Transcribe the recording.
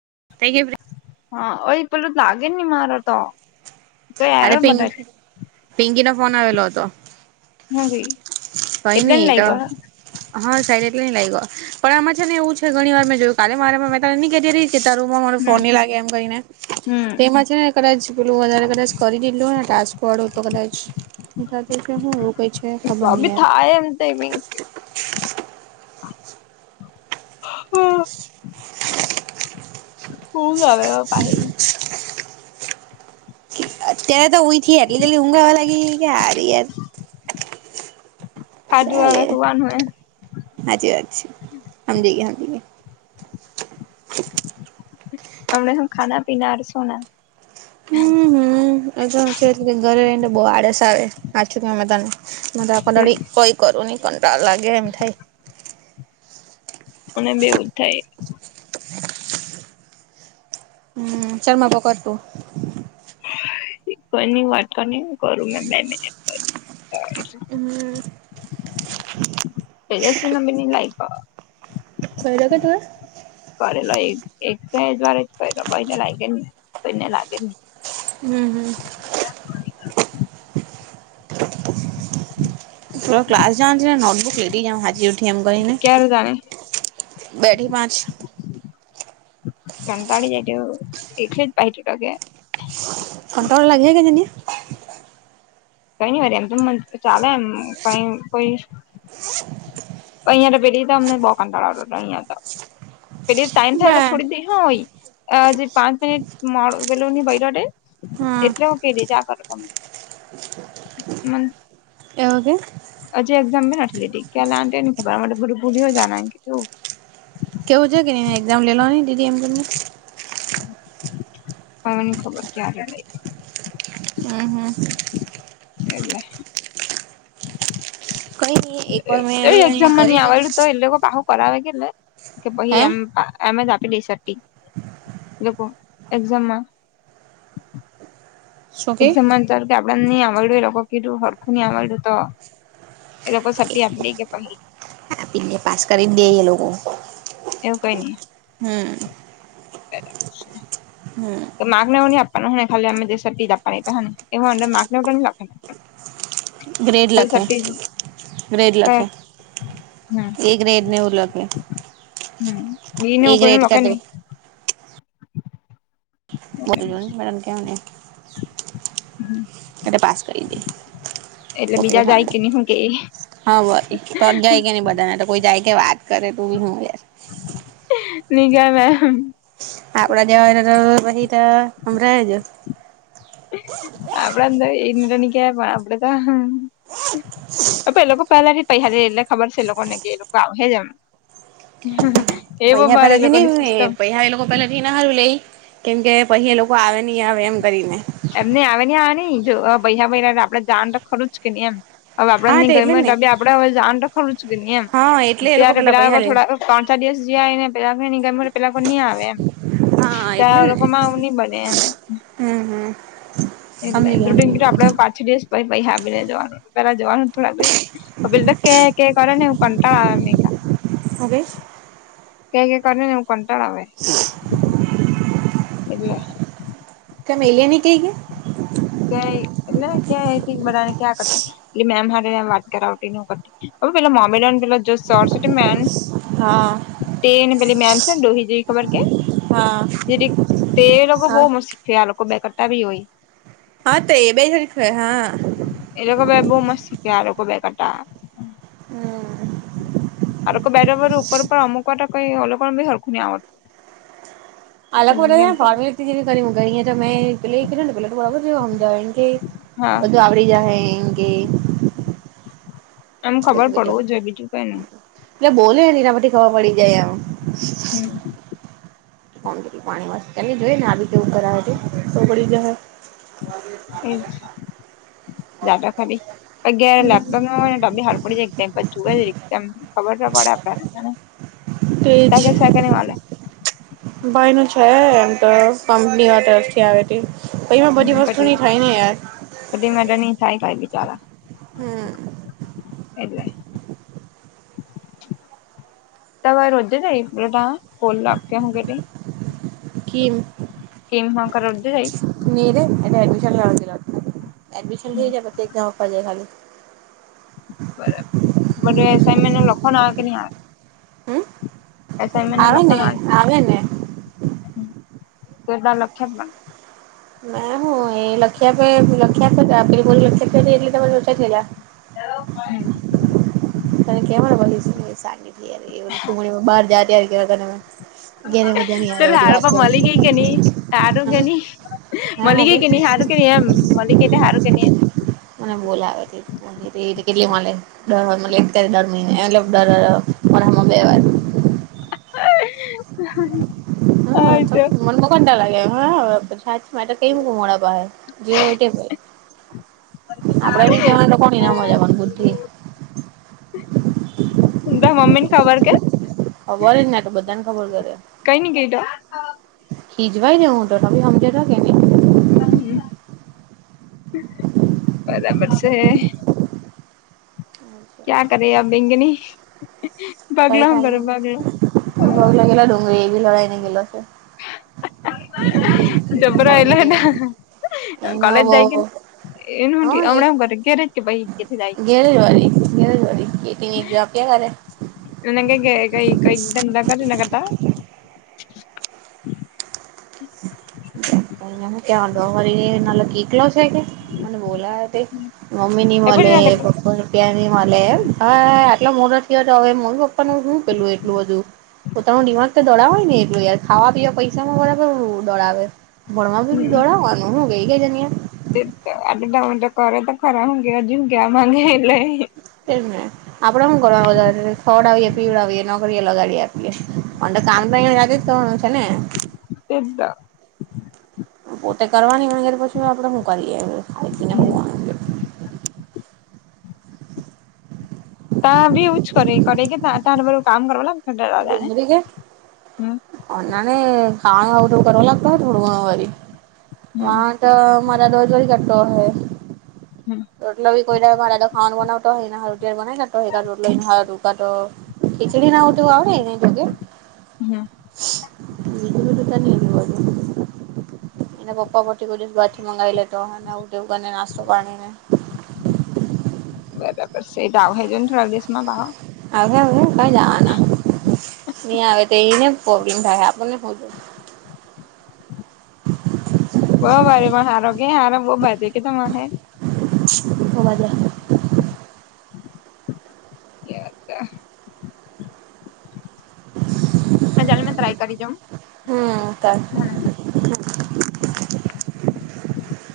[unintelligible] હા ઓય પેલું લાગે નહી મારો તો. કઈ એરર અરે પિં બતાવે પિંકી નો ફોન આવેલો હતો હું ગઈ હોઈન એટલે એ ની તો લાયગો હે હા સાઈડ એટલે લાગ્યો. પણ આમાં છે ને એવું છે ઘણી વાર મેં જોયું કાલે મારે મે તેને ની કેતી તી. કે તારૂમાં મારો હમ ફોન નહી લાગે એમ કરીને હમ તેમાં છે ને કદાચ પેલું વધારે કદાચ. કરી ને દીધલું ટાસ્કોવાડુ તો કદાચ. સાથે હું રોક છે તો ખબર ન બી આવે. થાય એમ તે બી હમમ. ઉધં આવે પા હી. ત્યારે તો ઉઠીઈ હથી આટલી કેટલી ઊંઘાઆવા લાગી કે યાર. ખાધું ક્યાં હવે યાર હુવાનું હે હાચી વાત છે સમજી ગયા સમજી ગ. અમણા હુ ખા પીના સોના. હમ હમ એ કે ઘરે રહીને બહુ આડસ આવે આચું કેમે તને તો આખો ફિર ડાળ કોઈ કરું નહી. કંટાળો આવે એમ થાય અને બેવું જ થાય. હમ. [unintelligible] કોઈની વાત કર ન કરું મે બે મિનટ. હમ તેજસ્વી ન બી લાઈક. [unintelligible] અરે નહીં એક ક દ વારે જ [unintelligible] કરેલો ભાઈને લાગે ભઈને લાગે ને. હમ્મ હમ્મ. થોડ ક્લાસ જવા જ ને નોટબુક લેધી જમ હાજી ઉઠી એમ કરીને. ક્યારે જાણે બેઢી પાંચ. કંટાળી જાય તે એટલી જ ભાઈ તૂટકે [unintelligible] કંટાળો લાગે કે તને કઈ ની વાર એમ તો ચાલે એમ કઈ કોઈ અહિયાં તો પેલી તો અમને બો કામ કડાવડ હતો અહિયાં તો. પેલી ટાઈમ થાયલા બા છોડી દઈ હા હોઈ. જે પાંચ મિનિટ મોડ વેલો ની ભય રડે હા એટલે હું કે દેજ આ કર તમે. મન એવું કે. હજી એક્ઝામ ભ નથી લીધ, ક્યા આંટી ને ખબર બ ભૂલી હો જનઆં તું. કેવું જ કે નહીને એક્ઝામ લે લો ને દીદી એમ ગરને. હમ ની ખબર ક્યાદ લહી. હમ્મ. એટલે. કઈ નઈ એક વાર મેં એ આવી કરીને એક્ઝામ માં કરી ની જોઉં આવેલું તો એ લોકો બાહુ કરાવે કેને કે ભાઈ હે એમ. એમ એ આપી દઈ [unintelligible] એક્ઝામમાં. શું કે એક્ઝામ માં ધારો કે આપડે નહી આવડ્યું એ લોકો કીધું હરખું હીં આવડું તો. એ લોકો પર શબી આપીને કે પહી. એ પાસ કરી દે એ લોકો. એવું કઈ નહીં. હમ હમ [inaudible] માક ના એવું ની આપપના હોને ખાલી આમ દ સર્ટી જ આપા એટને એ અંદર માક નાને એવ ન લખ. ગ્રેડ લખે ગ્રેડ લખે. કયા. હમ એક રેડ ને ઉલગ. હમ એ નવું કો લોકોક નહી. બજ જો કે. અને પાસ કરી દે થ. એટલે બીજા જાય કે નહી હું કે હા ભાઈ તો જ જાય કે નહી બધાને તો કોઈ જાય કે વાત કરે તોું બી શું યાર. [unintelligible] હ આપડા જવા વહીમરાજ. આપડ તોર ઇન્દ્રની કે પણ આપડે તો. એ લોકો પેલાથી પૈ હ એટલે ખબર છે એ લોકોને કે એ લોકો આવ જ એમ. હમ્મ. પૈ પેલા થી નઈ પૈ એ લોકો પેલા થી ના હારું લે. કેમકે પછી એ લોકો આવે નહીં આવે એમ કરીને. એમને આવે ને આ ન જો ભૈ ભ આપડે જાન તો ખરું જ કે નહી એમ. હવે આપડ હા ની તે એટલે ગમે ને આપડે હવે જાણ તો ખરું કે નહી એમ. હા એટલે એ લોકો ત્યારે પૈસા પેલા લે થોડા પાંચ ચાર દિવસ જયા એને. પેલા ન ગ પેલા કો નહી આવે એમ હા એટલે ત્યાં લોકો ને આવું નહ બને એમ હમ હમ સમજી ગયા સમજી એટલે્રકીી આપડે ગયા પાછી દશ પ હાી લે જવાનું પેલા જવાનું થોડાક. બીલ તો કે કે કર ને કટાળ આવેમી. ઓકેેશ. કઈ નઈ કર ને એવું કંટાળ આવે એટલે. કેમે એલિયા ની કઈ કે. [unintelligible] એટલે ક્યાં એક એક બધાને ક્યાં કરટી એટલે મેમ હોય. વાત કરાવતી એવું કરતી અપે પેલા [unintelligible] મેન. હા તેને પેલી મેમ છે ને લોોહી જોવી ખબર કે. હા જેથી તે લોકો બહ મસ્ શીખે આ લોકો બેકતા ભી હોય. હા તો એ બે હા. મામાં શીખે આ ક બેટ. હમ્મ. આ કો બે બ ઉપર ઉપર અમુક ક એ લોકો બ ઘર ખુ આવત. અલગ બ ફોર્મેલટી જેવી કરી ગઈ. ત પેલા કે ના પેલા તો બરાબર જો હમ જાાવ એ કે હા બધું આવડી જાય. એંગે. એમ ખબર પડવું જોઈ બીજું કઈ ન. એટલે બોલે ને એના પથી ખબવા પડી જાય એમ. હમ્મ. કોણ કરી પાણી વા એને જોઈ ને આવી જેવું કરાવ તોકળ જવા. [unintelligible] જાતા ખાલી લેપટોપ હાર પડી જાય જોુ. ખબર ના પડે તે આપડને સા કેની વા. ભાઈ ન છે એમ તો કંપની વા તરફથી આવે ત. હમ મેડની થહી ખાઈ બચારા. હમ્મ. એલે. તવા રોધે જ બટા કોલ લ ક હું કેેટ. કમ કર રોજે જાય મેરે એડી. એડમિશન થઈ જામાય ખાલી. બરાબર બધું એસાનમેન્ટને લખવાને આવે કે નહી આવે. હમ પસ એમેને આવે ને લખણ આવે ને કેદ લક્ષત મ ના હું એ લખ્યા પે લખ્યા પે ત પે પરી લખ્યા પે તમને લચા થલા. હલો. ત કે ભશ સા સુણીમાં બાર જ ત્યારે કેવા. ઘેરે મજા નહી આવે તો એધી વાત હારું પણ મળી ગઈ નહી હારું કે હ. કે નહી હા મળી હગ. ગઈ કે નહી હારું કે નહી એમ મળી ગઈ એટલે હારું કે નહી એમ બ કેટલી મળર દર મહિનેર ધવાર. હ હા તો મન મ કંતા લાગે હા. હચ મા કઈક મોડા બાર જે હોય ભાઈ. આપડે બી કેવા લોકો કોની ના મજાવાનપુરથી. તડા મમ્મન ખાવાર કે. ખબર જને તો બધાને ખબર કરે. કઈ ની કઈ તો હિજવાાઈ દઉું તો તમેી જટ કેને. હમ્મ. બરાબર છે. ક્યા કરે આ બેંગની. ક પગલા હું કરે થને પગલા ભગ લ ગેલા ડુંગરીી એ બી લડાઈને ગેલો છે. [inaudible] જબર ખબર એલા એ કે ના એને કલેજ જાયકી. બહ એનું હા એક હમણાં હ ઘરે ઘરે જ કે ભાઈ કે જાય. દિનીક જવાકે ગાલે. એ ક ગ કઈ કઈ કર ના કરતા. અ હું કેવા દો વરી નાલો કેલો છે કે. મ બોલા તે મમ્મી એ પણ નિમલે એના કરતા પપ્પુ પિયા નિમલે ભ. એટલા મોડ થયો તો હવે મરી પપ્પાનું શું પેલું એટું બધું પોતાનું દિમાગ તો દડા હોય ને. જો યાર ખાવા પીવા પૈસામાં બરાબર દડાવે ભણવા બી દડાવવાનું હું ગઈ ગઈ છેહં. આડડાટ કરે તો ખરા હો ગ્યા હજુ કયા માગે એ લ. એમને આપડે કરવા વધડે પીળ નોકરીએ. ગાડી આપીએ પણ કામ જ તો છે ને. જ તો પોતે કરવાની હો પછી આપડે મુકા ખને હમ મકવાનું. ત્યા બી એુંજ કરે કરે કે ત બ કામ કરવા લાગ. દાદા ને ડુંગરી ગ હમ અ ના. અને ખાણ આવું તો કરવા લાગતો હોય થોડું ઘણું વા. હમ વાટ મરા રોજ વરી કટતોો હોય. હમ રોટલોવી કોઈ લ મા દાદો ખાવનુંને બનાવ તો હો ના હ. બનાાય ના તોકાો લ દકા તો ખિચ દ ના. એ હમ એના પપ્પાપથી કોઈ દિવસ બાઠ મંગાવી લ. વું દેવું અને નાસ્તો પાણીને. બ એટાવ હજ થો દશમાં બાહો. આ જાના. નહી આવે તો એને પ્રોબ્લીન થાય આપણનેધું. બહ વારીમાં સારો કે હાર બહ બાજુ કે તમા હ. હોવા જ. એ હતા. હ ચાલે મે ટ્રાય કરી દ. હમ.